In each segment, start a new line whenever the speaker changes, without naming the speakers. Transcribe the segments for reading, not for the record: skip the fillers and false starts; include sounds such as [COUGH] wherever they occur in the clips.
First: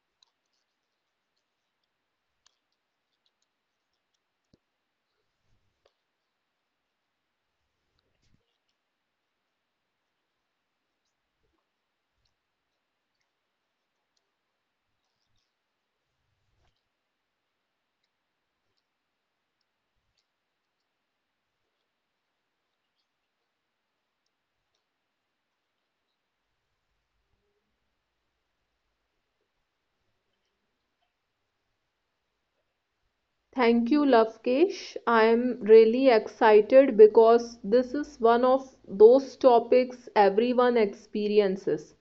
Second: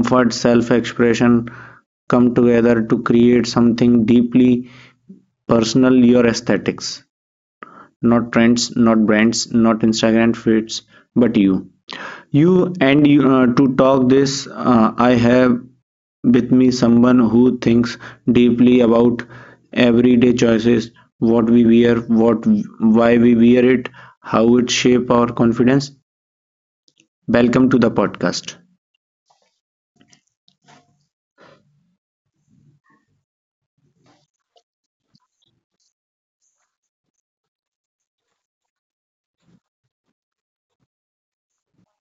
comfort, self expression come together to create something deeply personal. Your aesthetics, not trends, not brands, not Instagram fits, but you. You and you, to talk this, I have with me someone who thinks deeply about everyday choices, what we wear, what why we wear it, how it shape our confidence. Welcome to the podcast.
Thank you, Lavkesh. I am really excited because this is one of those topics everyone experiences,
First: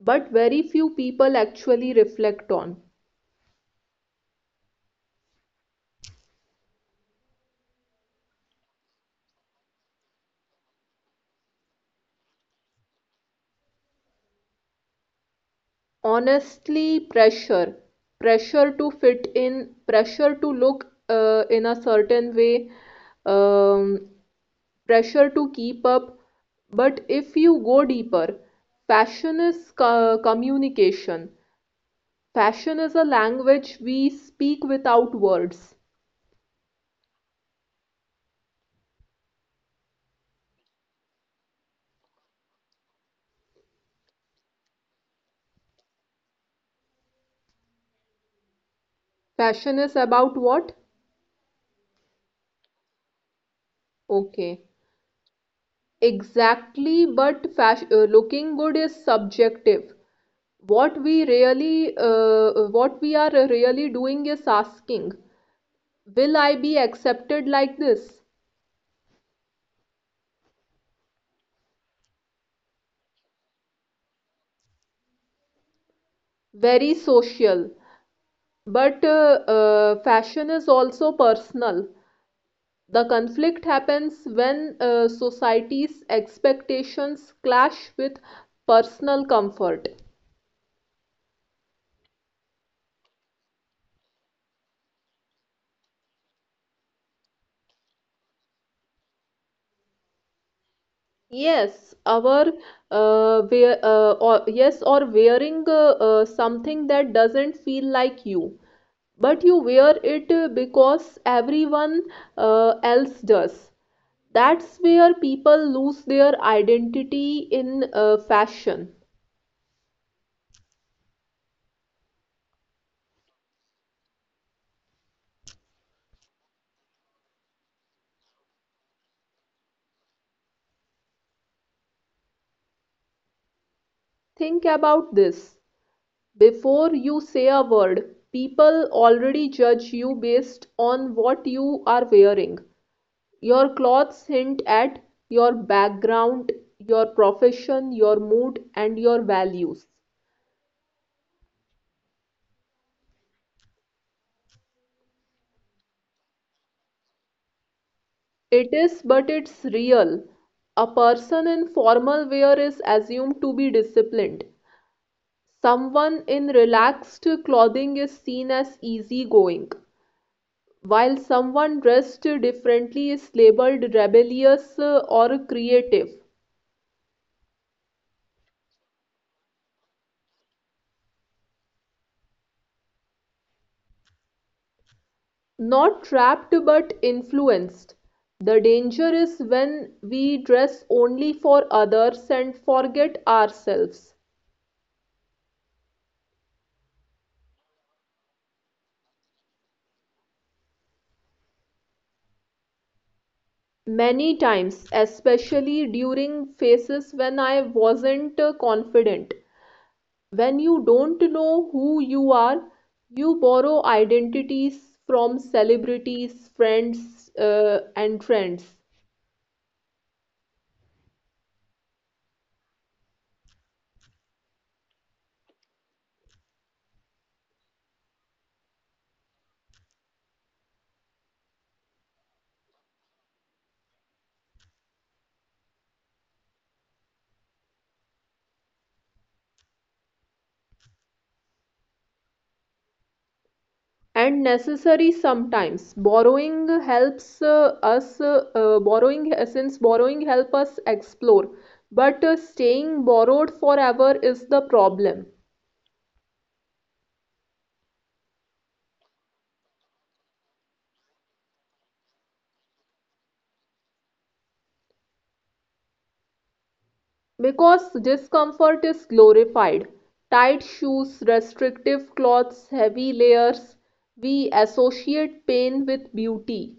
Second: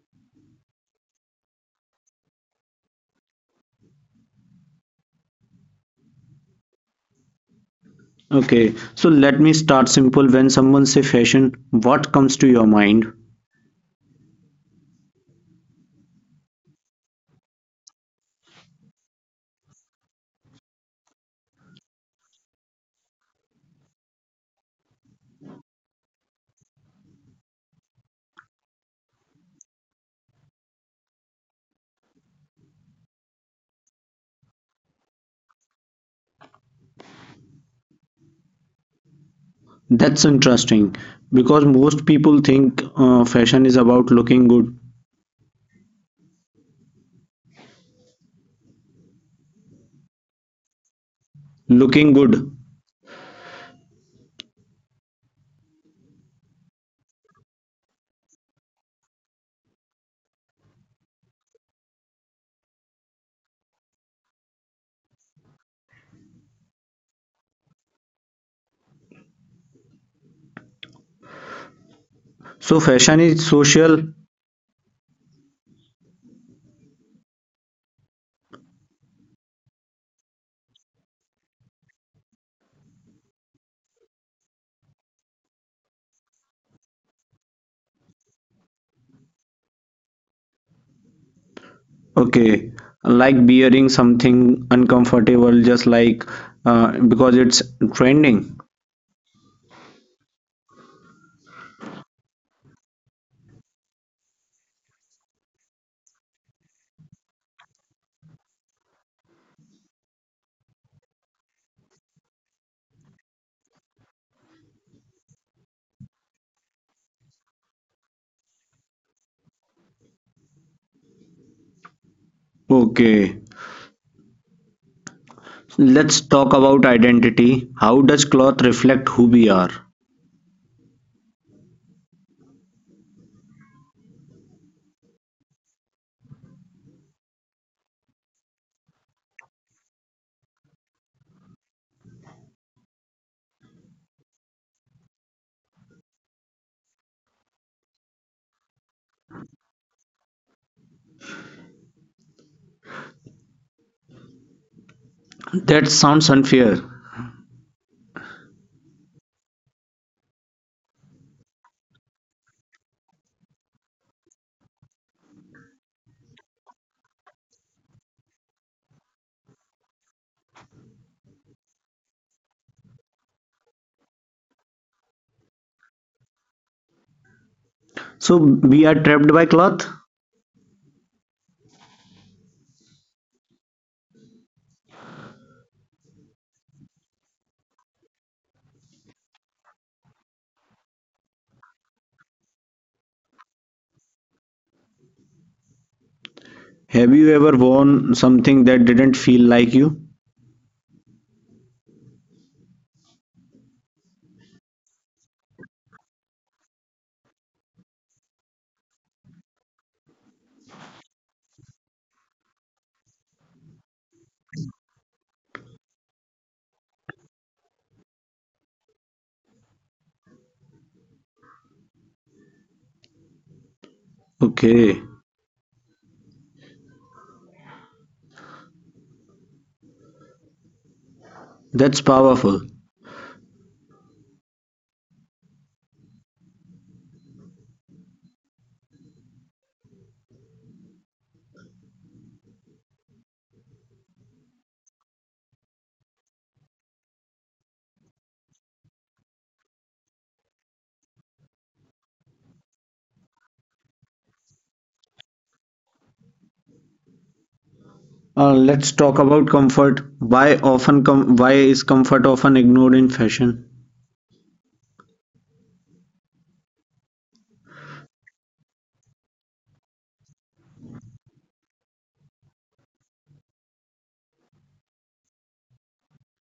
but very few people actually reflect on.
Okay, so let me start simple. When someone say fashion, what comes to your mind?
Honestly, pressure. Pressure to fit in, pressure to look in a certain way, um, pressure to keep up. But if you go deeper, fashion is communication. Passion is a language we speak without words.
That's interesting because most people think fashion is about looking good.
Passion is about what?
Looking good.
Okay. Exactly, but fashion, looking good is subjective. What we what we are really doing is asking, will I be accepted like this?
So fashion is social.
Very social. But fashion is also personal. The conflict happens when society's expectations clash with personal comfort.
Okay, like wearing something uncomfortable, just like because it's trending.
Yes, yes, or wearing something that doesn't feel like you, but you wear it because everyone else does. That's where people lose their identity in fashion.
Okay, let's talk about identity. How does cloth reflect who we are?
Think about this. Before you say a word, people already judge you based on what you are wearing. Your clothes hint at your background, your profession, your mood, and your values.
That sounds unfair.
It is, but it's real. A person in formal wear is assumed to be disciplined. Someone in relaxed clothing is seen as easygoing, while someone dressed differently is labeled rebellious or creative.
So we are trapped by cloth?
Not trapped but influenced, the danger is when we dress only for others and forget ourselves.
Have you ever worn something that didn't feel like you?
Many times, especially during phases when I wasn't confident, when you don't know who you are, you borrow identities from celebrities, friends, and trends.
Okay, that's powerful.
And necessary sometimes borrowing helps us borrowing since borrowing help us explore, but staying borrowed forever is the problem.
Let's talk about comfort. Why is comfort often ignored in fashion?
Because discomfort is glorified, tight shoes, restrictive clothes, heavy layers, we associate pain with beauty.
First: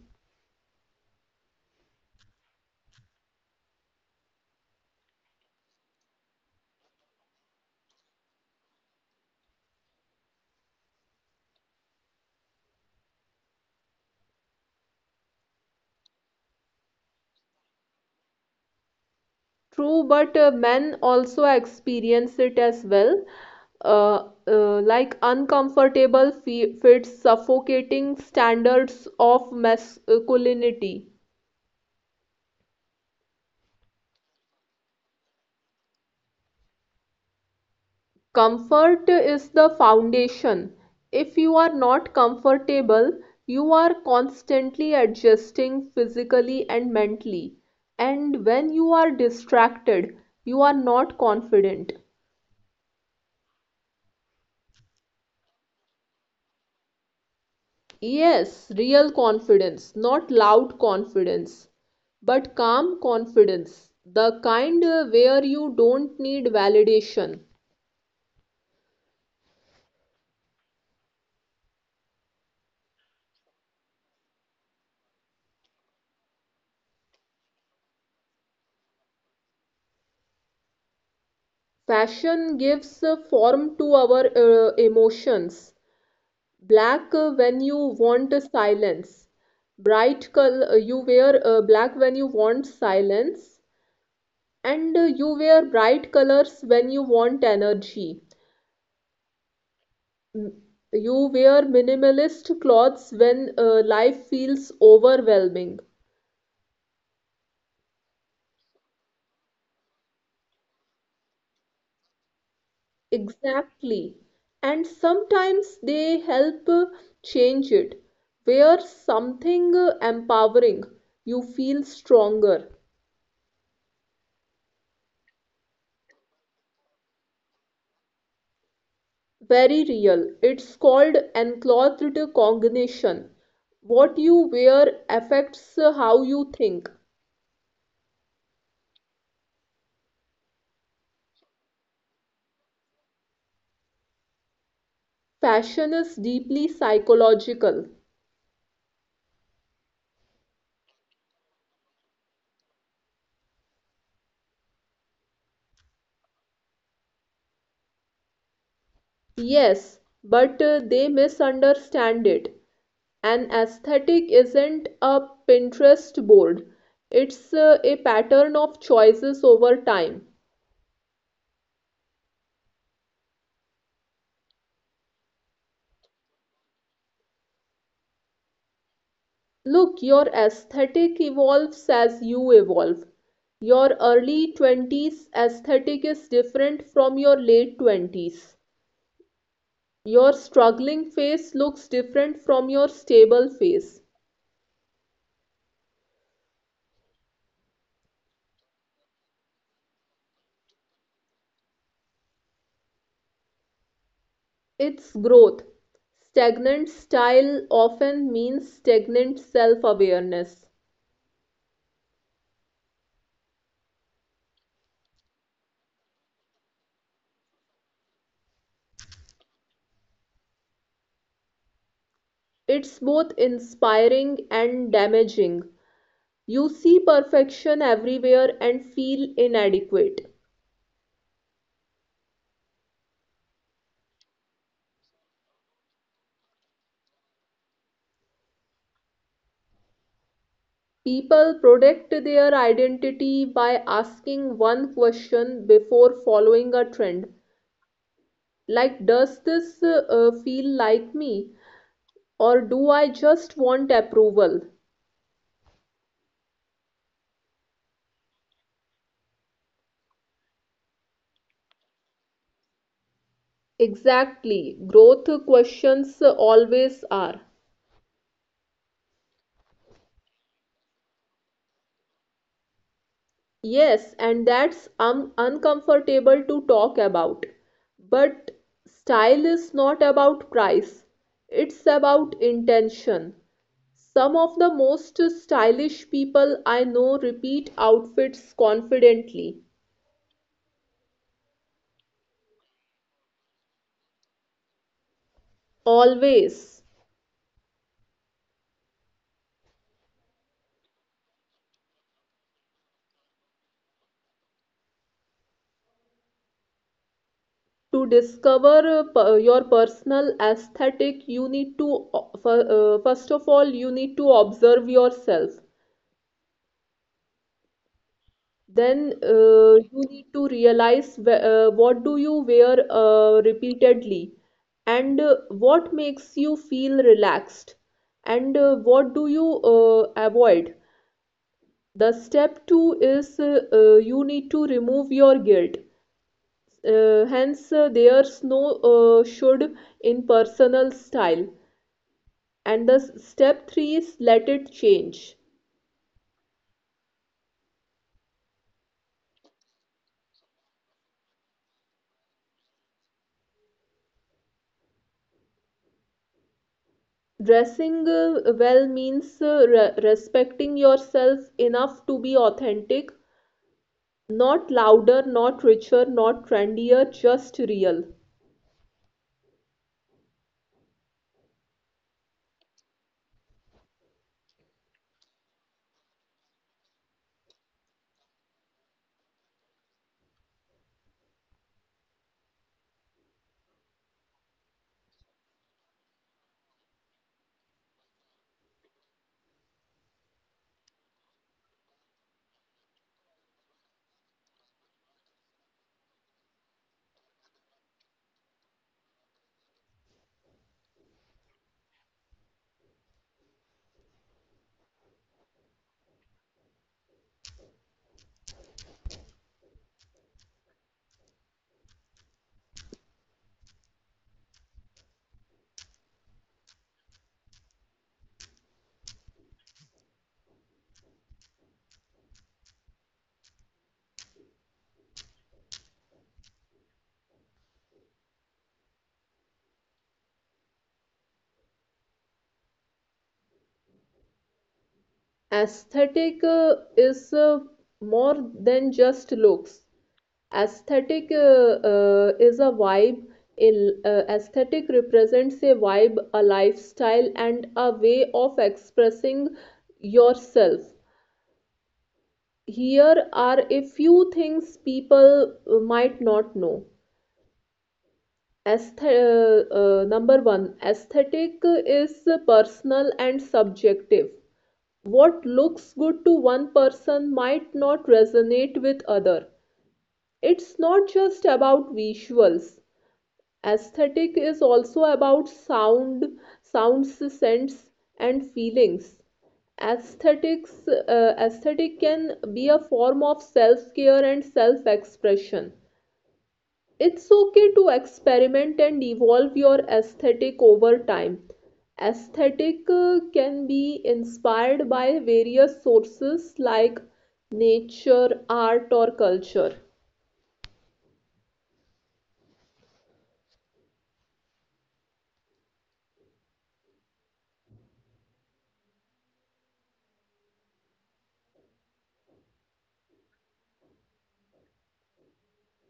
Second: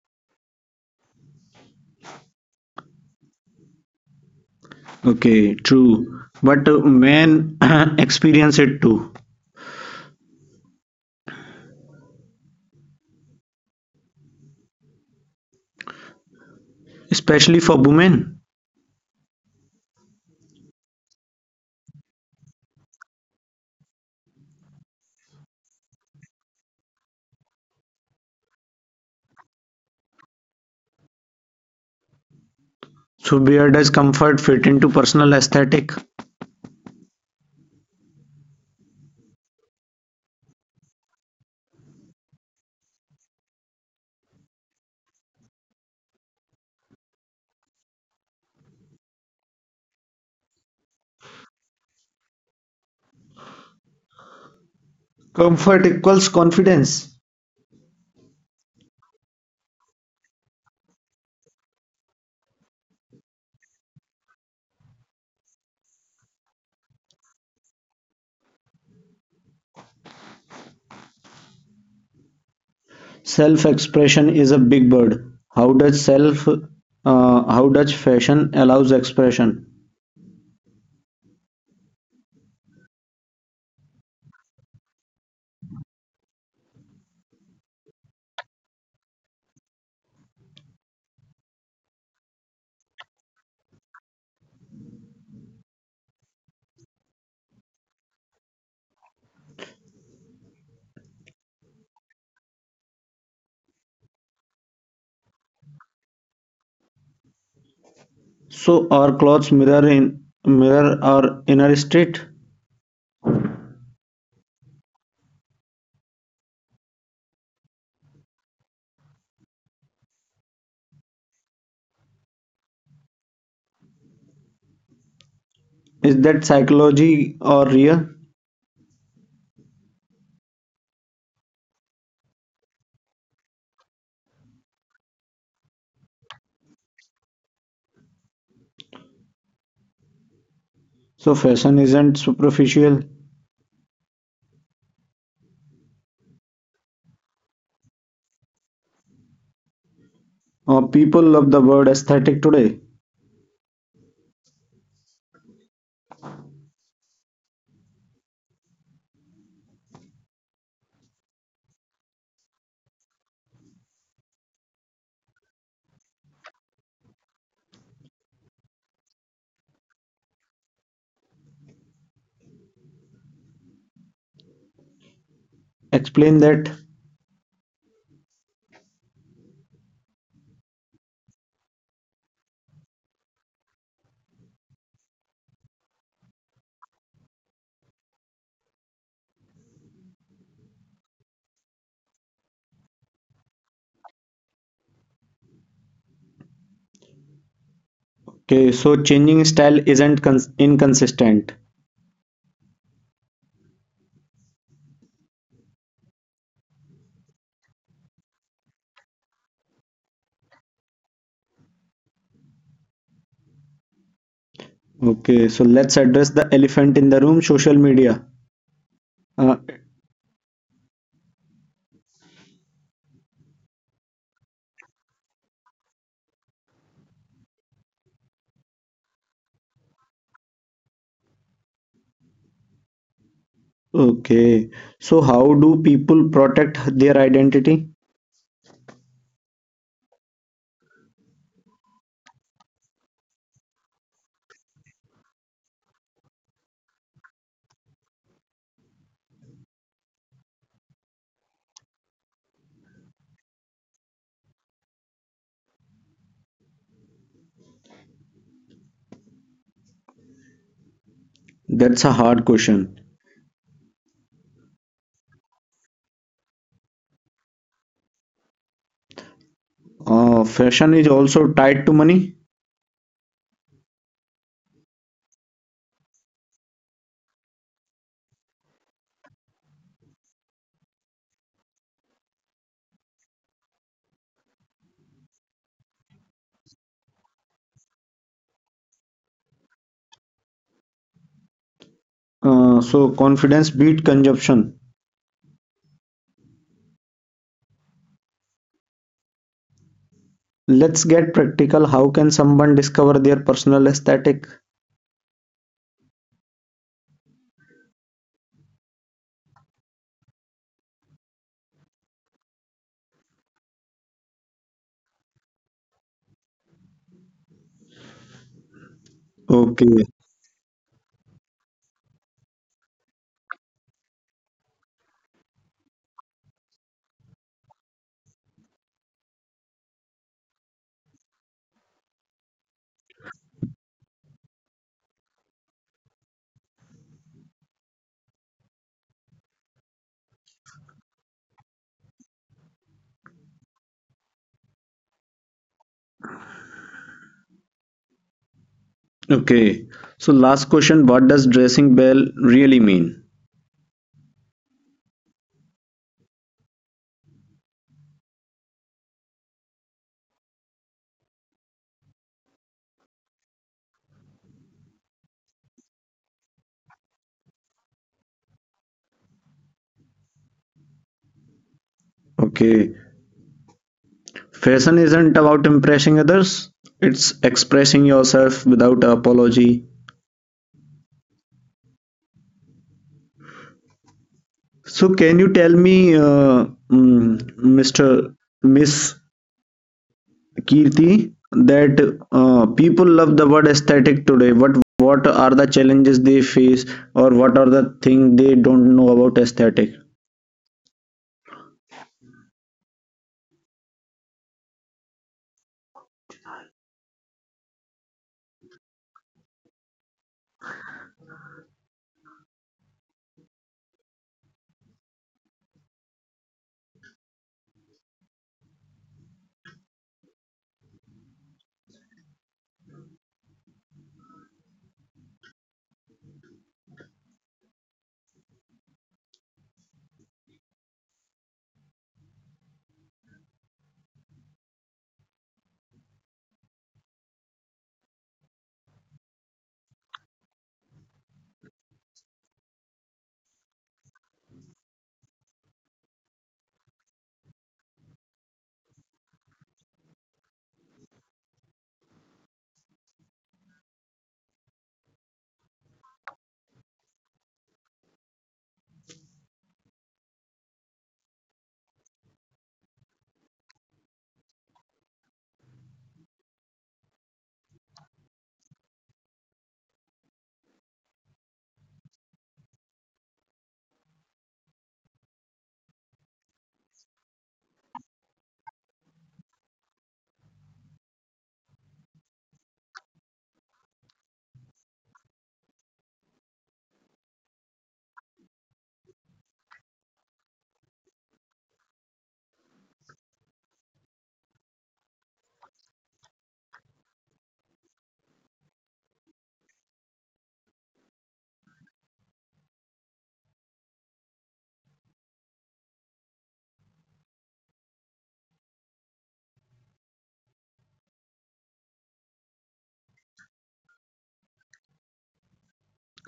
Okay, true. But men [CLEARS THROAT] experience it too, especially for women.
True, but men also experience it as well, like uncomfortable fe fits, suffocating standards of masculinity.
So where does comfort fit into personal aesthetic?
Comfort is the foundation. If you are not comfortable, you are constantly adjusting physically and mentally. And when you are distracted, you are not confident.
Comfort equals confidence.
Yes, real confidence, not loud confidence, but calm confidence, the kind where you don't need validation.
Self-expression is a big word. How does fashion allows expression?
Fashion gives form to our emotions. Black when you want silence. Bright color you wear black when you want silence, and you wear bright colors when you want energy. You wear minimalist clothes when life feels overwhelming.
So our clothes mirror our inner state.
Exactly. And sometimes they help change it. Wear something empowering. You feel stronger.
Is that psychology or real?
Very real. It's called enclothed cognition. What you wear affects how you think.
So fashion isn't superficial.
Fashion is deeply psychological.
People love the word aesthetic today.
Yes, but they misunderstand it. An aesthetic isn't a Pinterest board, it's a pattern of choices over time.
Explain that.
Look, your aesthetic evolves as you evolve. Your early 20s aesthetic is different from your late 20s. Your struggling phase looks different from your stable phase.
Okay, so changing style isn't cons- inconsistent.
It's growth. Stagnant style often means stagnant self awareness.
Okay, so let's address the elephant in the room, social media. uh,
It's both inspiring and damaging. You see perfection everywhere and feel inadequate.
okay, so how do people protect their identity?
People protect their identity by asking one question before following a trend. Like, does this feel like me? Or do I just want approval?
That's a hard question.
Exactly. Growth questions always are.
Fashion is also tied to money.
Yes, and that's uncomfortable to talk about. But style is not about price, it's about intention. Some of the most stylish people I know repeat outfits confidently,
So confidence beat consumption.
always.
Let's get practical, how can someone discover their personal aesthetic?
To discover your personal aesthetic, you need to, first of all, you need to observe yourself. Then
Okay.
you need to realize what do you wear repeatedly, and what makes you feel relaxed, and what do you avoid. The step two is you need to remove your guilt, hence there's no should in personal style. And the step three is let it change.
Okay, so last question, what does dressing well really mean?
Dressing well means respecting yourself enough to be authentic, not louder, not richer, not trendier, just real.
Okay. Fashion isn't about impressing others, it's expressing yourself without apology. So, can you tell me, Mr. Miss Kirti, that people love the word aesthetic today. What are the challenges they face, or what are the things they don't know about aesthetic?
Aesthetic is more than just looks. Aesthetic Is a vibe. Aesthetic represents a vibe, a lifestyle, and a way of expressing yourself. Here are a few things people might not know. Number one, aesthetic is personal and subjective. What looks good to one person might not resonate with other. It's not just about visuals. Aesthetic is also about sound, sounds, scents, and feelings. Aesthetic can be a form of self-care and self-expression. It's okay to experiment and evolve your aesthetic over time. Aesthetic can be inspired by various sources like nature, art, or culture.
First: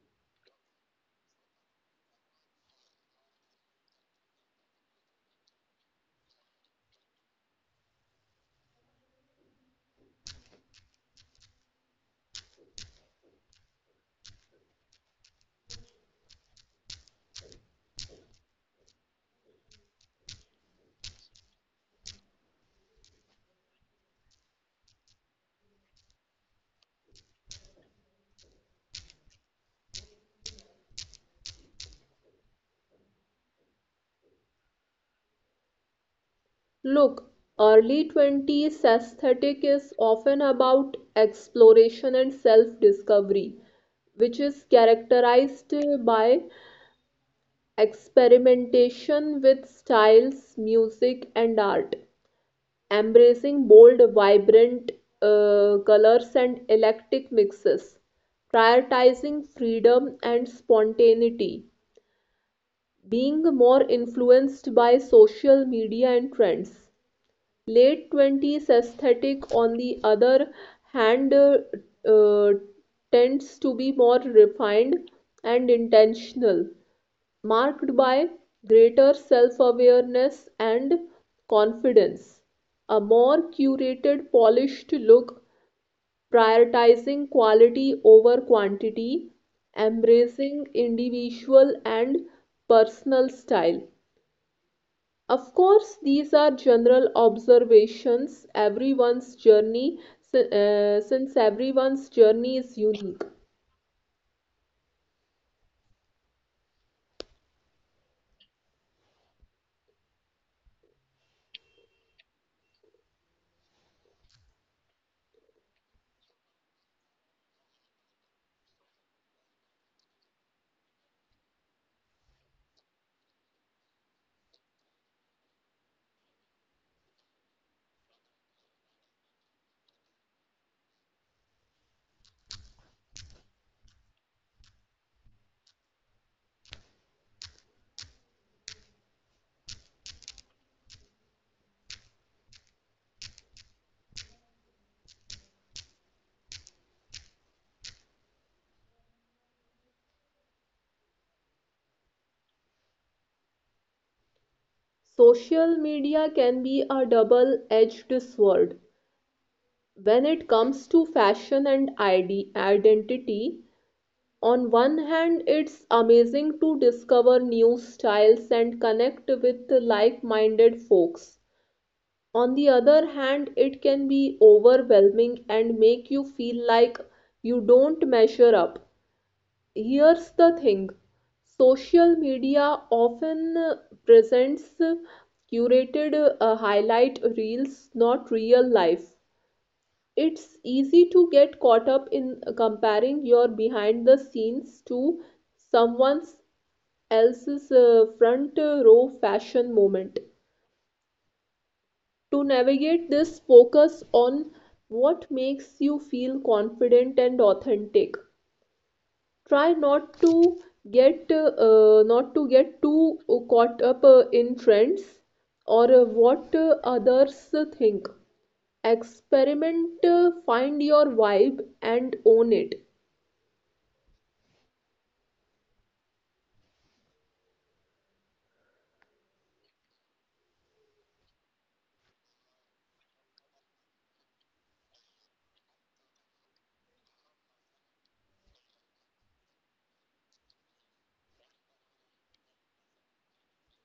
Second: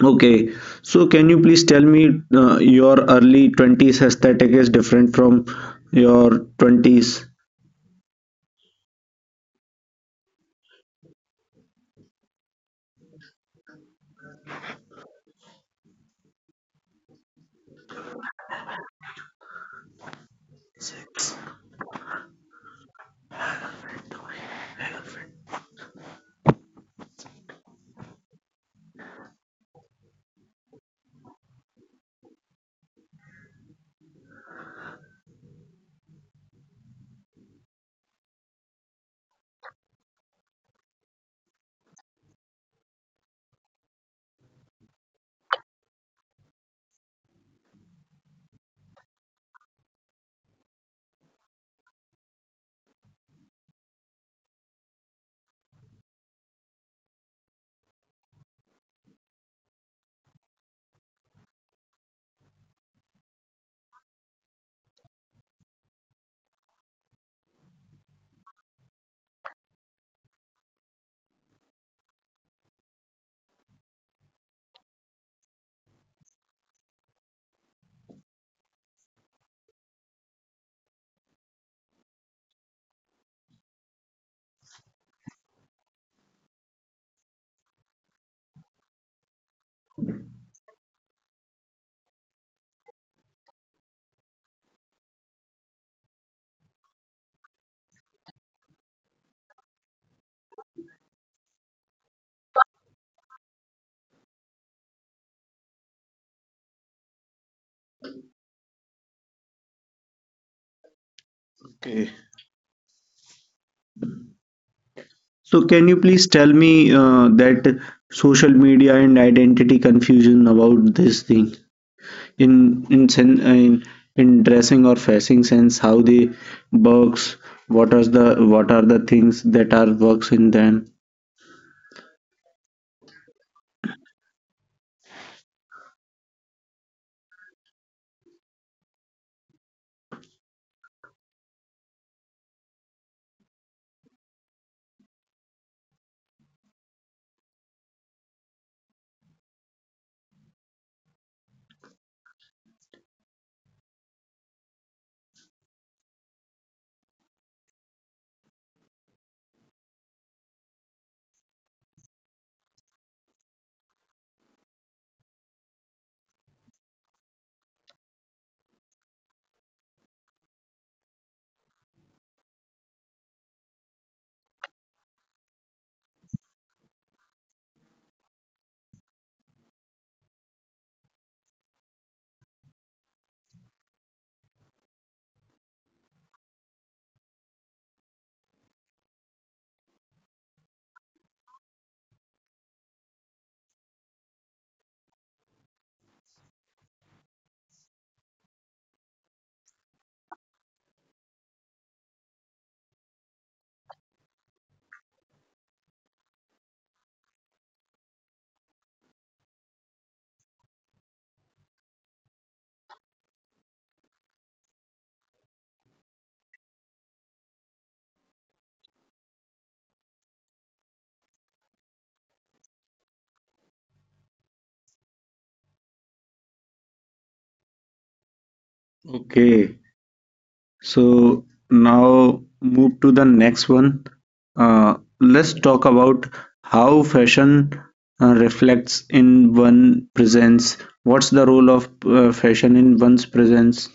Okay, so can you please tell me your early 20s aesthetic is different from your 20s?
Look, early 20s aesthetic is often about exploration and self discovery, which is characterized by experimentation with styles, music, and art. Embracing bold, vibrant colors and eclectic mixes, prioritizing freedom and spontaneity, being more influenced by social media and trends. Late 20s aesthetic, on the other hand, uh, tends to be more refined and intentional, marked by greater self awareness and confidence, a more curated, polished look, prioritizing quality over quantity, embracing individual and personal style. Of course, these are general observations. Since everyone's journey is unique,
Okay. So can you please tell me that social media and identity confusion about this thing in in sen- in, in dressing or fashion sense, how they works. What are the what are the things that are works in them?
social media can be a double edged sword when it comes to fashion and identity. On one hand, it's amazing to discover new styles and connect with like minded folks. On the other hand, it can be overwhelming and make you feel like you don't measure up. Here's the thing: social media often presents curated highlight reels, not real life. It's easy to get caught up in comparing your behind the scenes to someone else's front row fashion moment. To navigate this, focus on what makes you feel confident and authentic. Try not to get Not to get too caught up in trends or what others think. Experiment, find your vibe, and own it.
Okay, so now move to the next one. uh, let's talk about how fashion reflects in one presence. What's the role of fashion in one's presence?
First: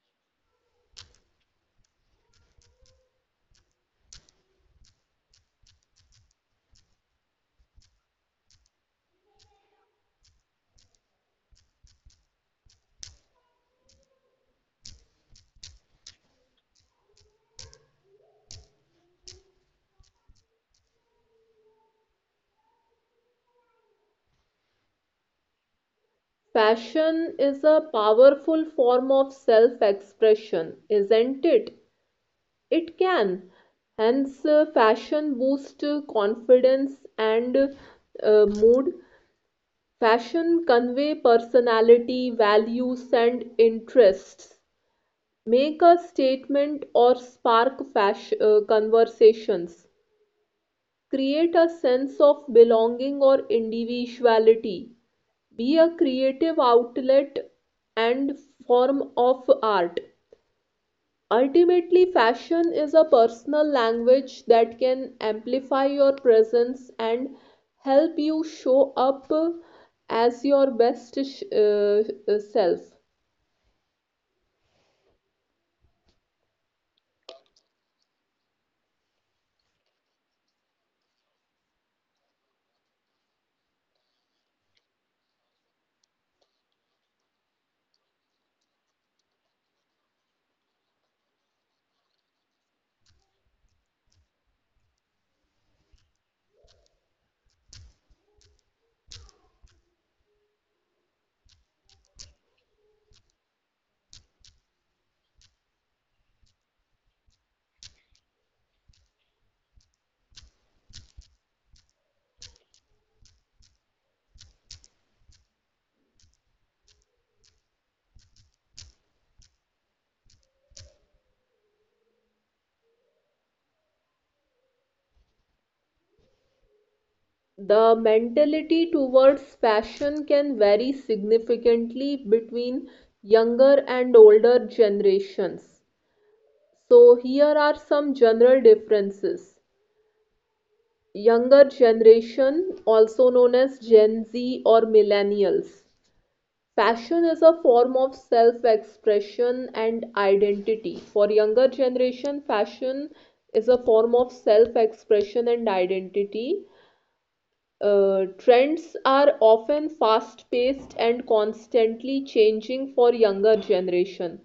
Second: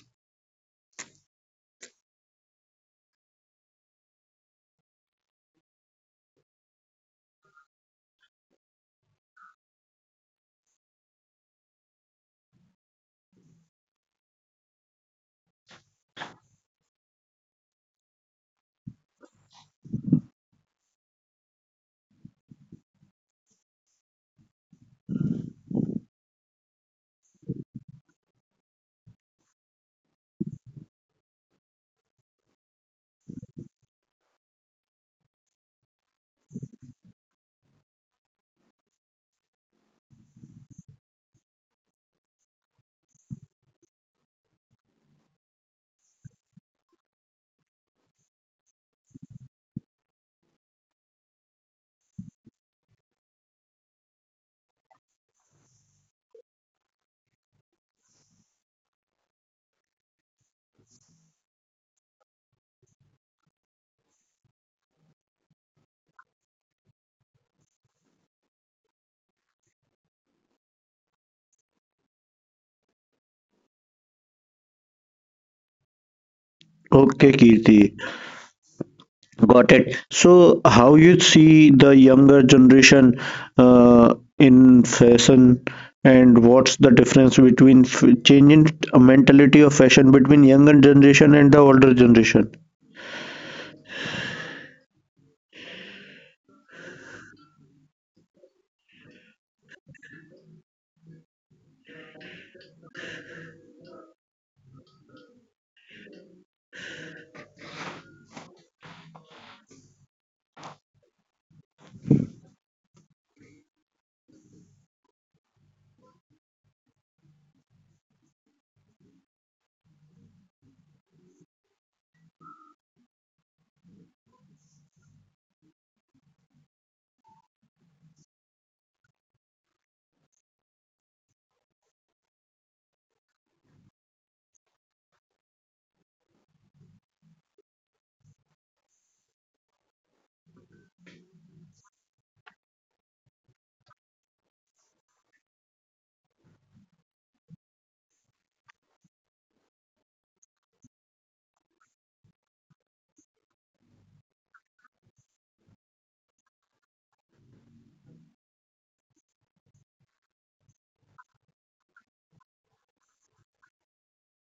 Fashion is a powerful form of self expression, isn't it? It can. Hence, fashion boosts confidence and mood. Fashion convey personality, values, and interests. Make a statement or spark fashion, conversations. Create a sense of belonging or individuality. Be a creative outlet and form of art. Ultimately, fashion is a personal language that can amplify your presence and help you show up as your best self.
Okay, Kirti, got it. So, how you see the younger generation in fashion, and what's the difference between f changing a mentality of fashion between younger generation and the older generation?
The mentality towards fashion can vary significantly between younger and older generations, so here are some general differences. Younger generation, also known as Gen Z or millennials. Fashion is a form of self expression and identity. For younger generation, fashion is a form of self expression and identity. Trends are often fast paced and constantly changing for younger generation.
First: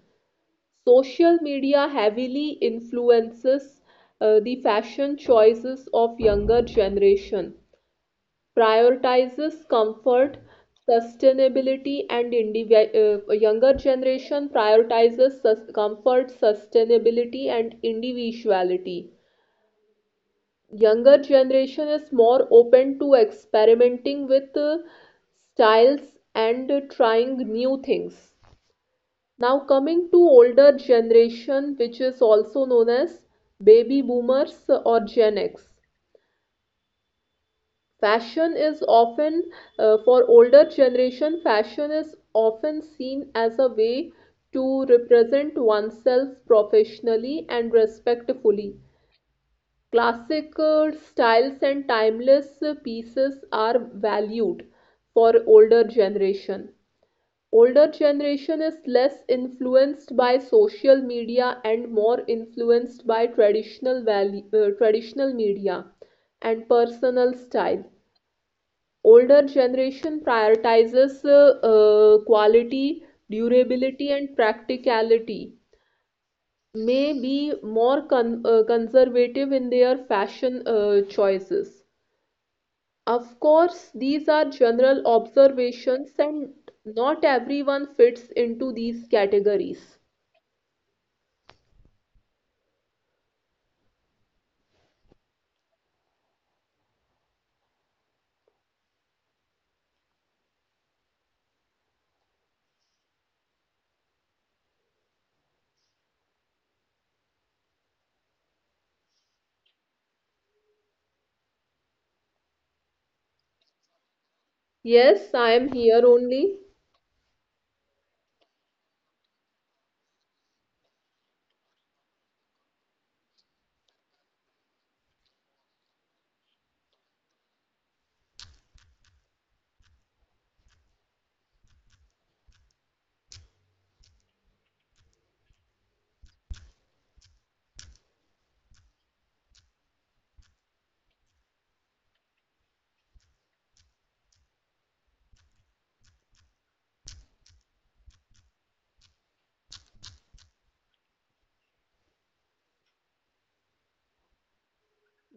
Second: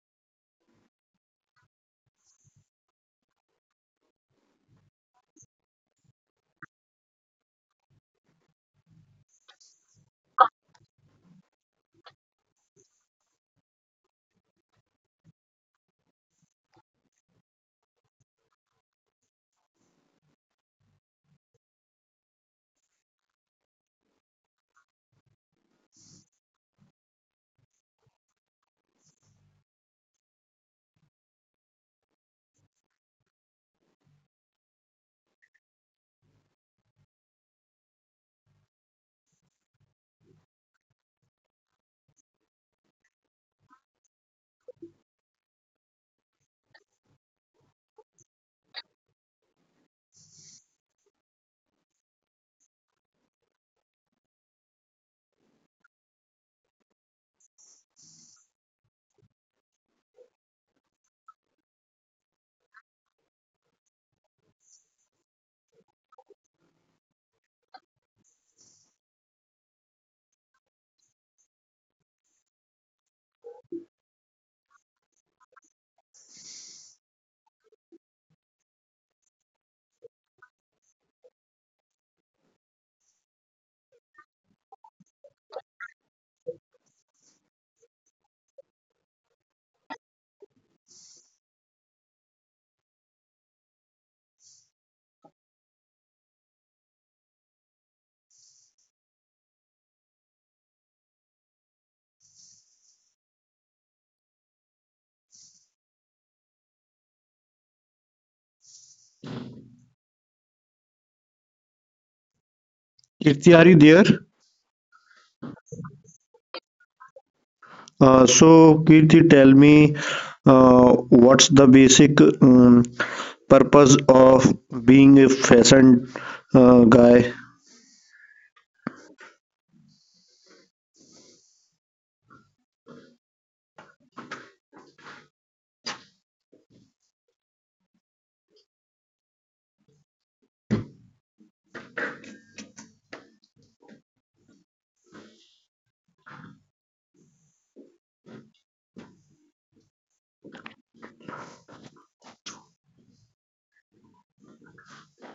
Social media heavily influences the fashion choices of younger generation. Prioritizes comfort, sustainability, and indivi- Younger generation prioritizes comfort, sustainability, and individuality. Younger generation is more open to experimenting with styles and trying new things. Now coming to older generation, which is also known as baby boomers or Gen X. Fashion is often, for older generation, fashion is often seen as a way to represent oneself professionally and respectfully. Classic styles and timeless pieces are valued for older generation. Older generation is less influenced by social media and more influenced by traditional media and personal style. Older generation prioritizes quality, durability, and practicality, may be more conservative in their fashion choices. Of course, these are general observations, and not everyone fits into these categories.
Kirti, are you there?
Yes, I am here only.
So, Kirti, tell me, uh, what's the basic purpose of being a fashion guy?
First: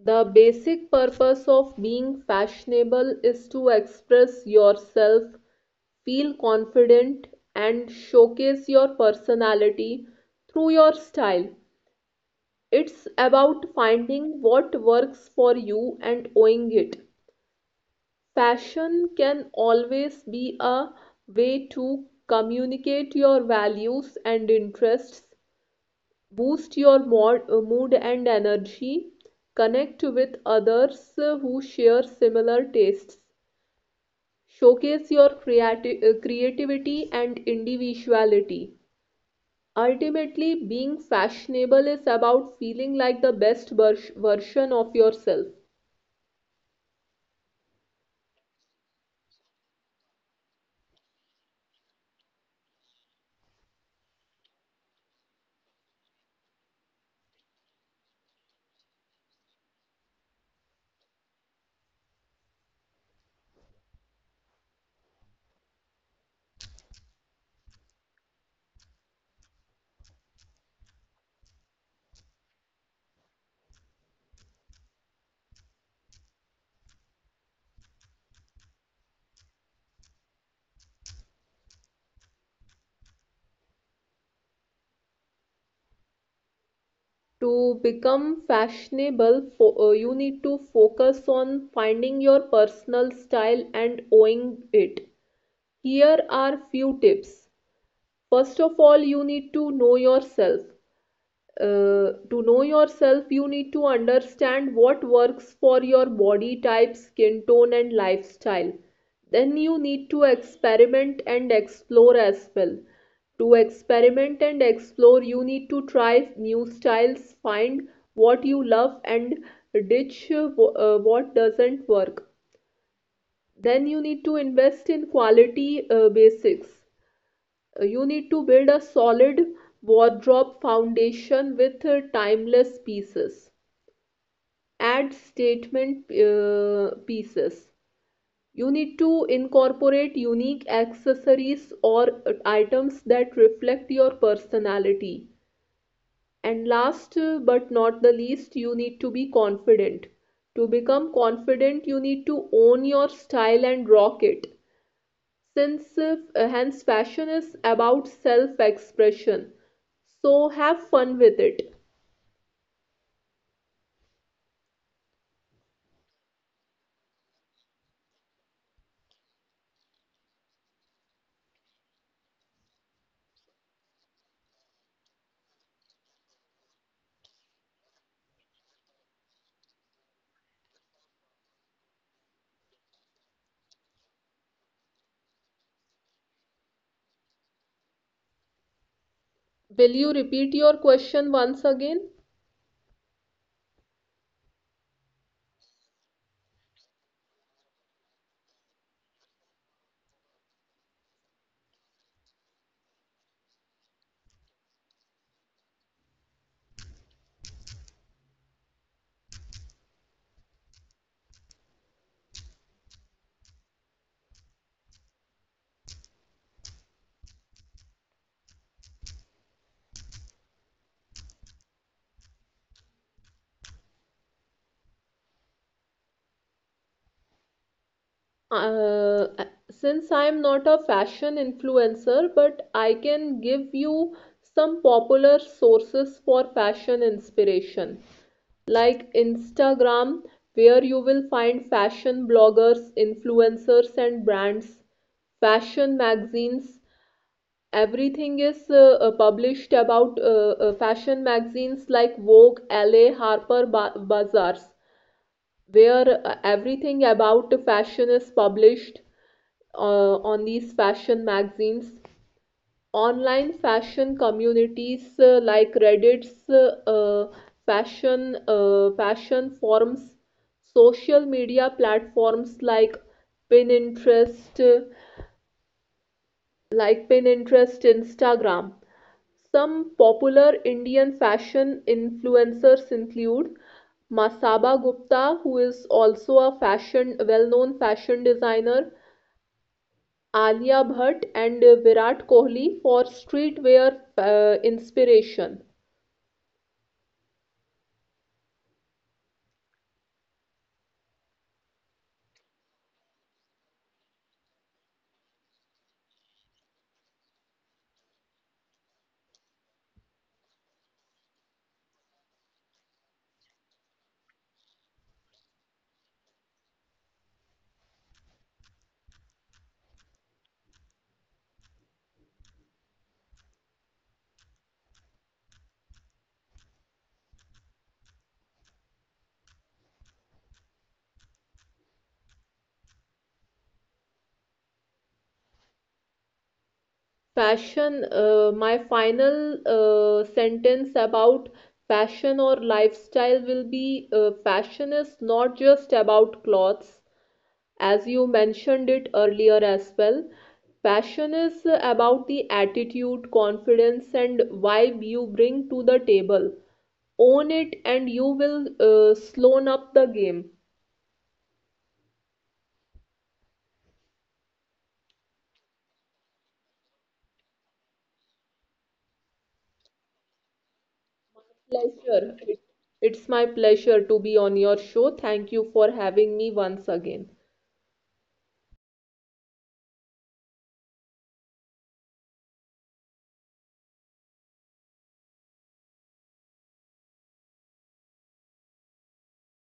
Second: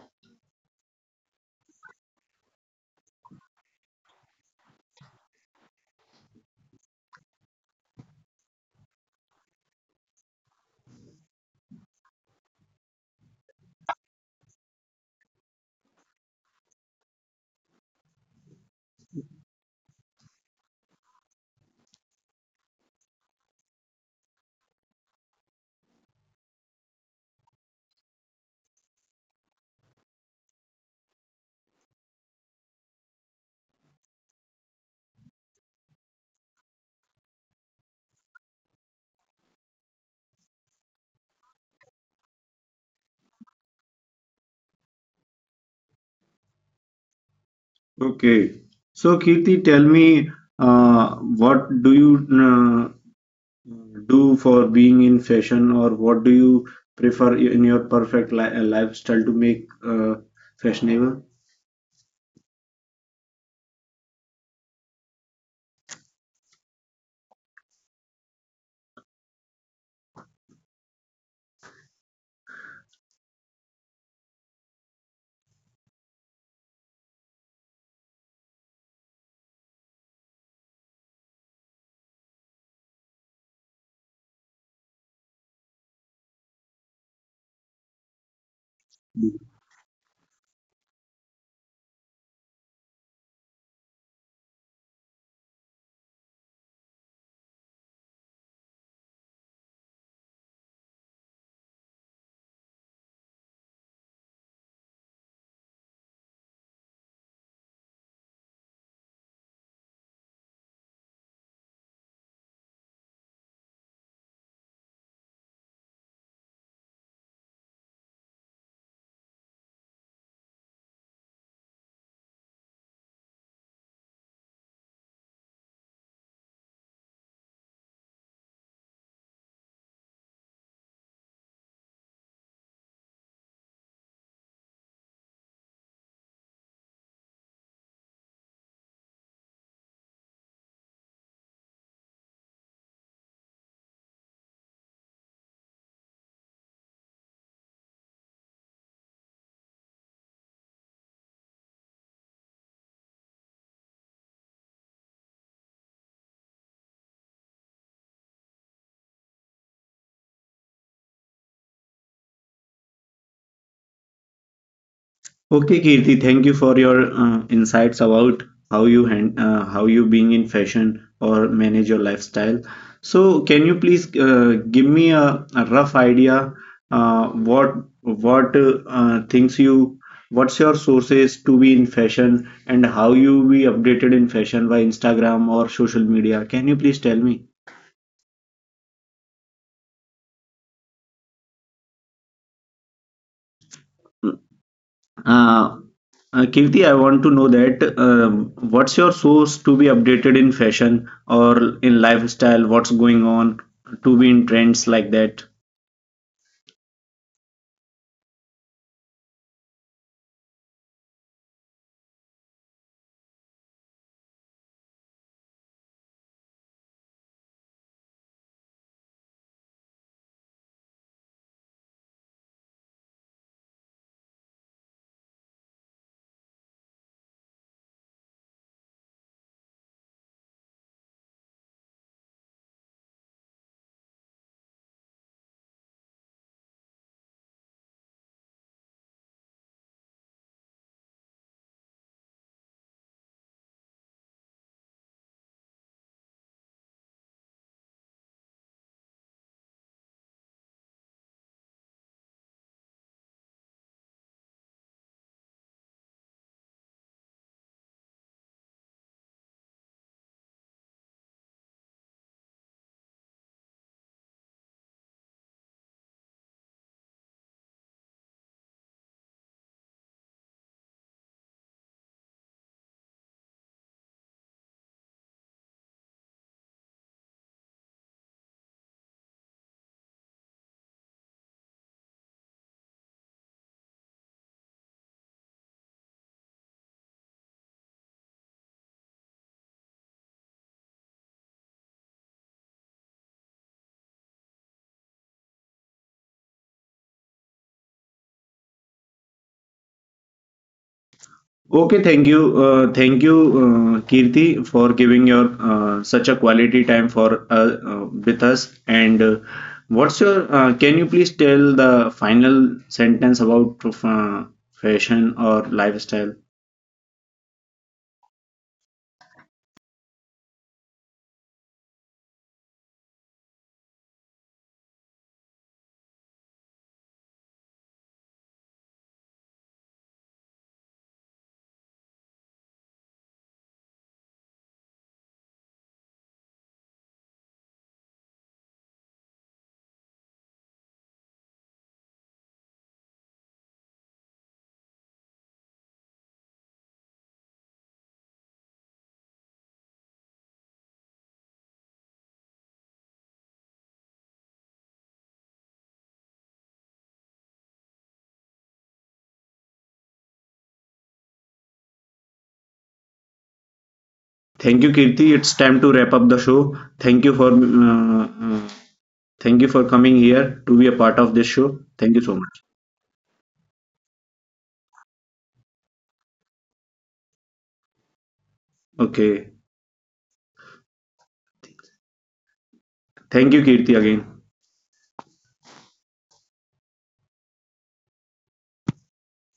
The basic purpose of being fashionable is to express yourself, feel confident, and showcase your personality through your style. It's about finding what works for you and owning it. Fashion can always be a way to communicate your values and interests, boost your mood and energy, connect with others who share similar tastes, showcase your creativity and individuality. Ultimately, being fashionable is about feeling like the best version of yourself.
Okay. So, Kirti, tell me, what do you do for being in fashion, or what do you prefer in your perfect li lifestyle to make fashionable?
To become fashionable, you need to focus on finding your personal style and owning it. Here are few tips. First of all, you need to know yourself. To know yourself, you need to understand what works for your body type, skin tone, and lifestyle. Then you need to experiment and explore as well. To experiment and explore, you need to try new styles, find what you love, and ditch what doesn't work. Then you need to invest in quality basics. You need to build a solid wardrobe foundation with timeless pieces. Add statement pieces. You need to incorporate unique accessories or items that reflect your personality. And last but not the least, you need to be confident. To become confident, you need to own your style and rock it. Since if- hence fashion is about self-expression. So have fun with it.
Okay, Kirti, thank you for your insights about how you being in fashion or manage your lifestyle. So, can you please give me a rough idea uh, what what uh, uh, things you what's your sources to be in fashion and how you be updated in fashion by Instagram or social media? Can you please tell me?
Will you repeat your question once again?
Uh, Kirti, I want to know that what's your source to be updated in fashion or in lifestyle? What's going on to be in trends like that?
Uh, since I am not a fashion influencer, but I can give you some popular sources for fashion inspiration, like Instagram, where you will find fashion bloggers, influencers, and brands, fashion magazines. Everything is published about Fashion magazines like Vogue, LA, Harper ba Bazaars, where everything about fashion is published on these fashion magazines. Online fashion communities like Reddit's fashion fashion forums, social media platforms like Pinterest, uh, Pinterest, Instagram. Some popular Indian fashion influencers include Masaba Gupta, who is also a fashion well-known fashion designer, Alia Bhatt and Virat Kohli for streetwear inspiration.
Okay, thank you, Kirti, for giving your such a quality time for with us. And what's your? Can you please tell the final sentence about fashion or lifestyle?
My final sentence about fashion or lifestyle will be fashion is not just about clothes. As you mentioned it earlier as well, passion is about the attitude, confidence, and vibe you bring to the table. Own it, and you will slow up the game.
Thank you, Kirti. It's time to wrap up the show. Thank you for coming here to be a part of this show. Thank you
Pleasure.
so much.
It's my pleasure to be on your show. Thank you for having me once again.
Okay. Thank you, Kirti, again.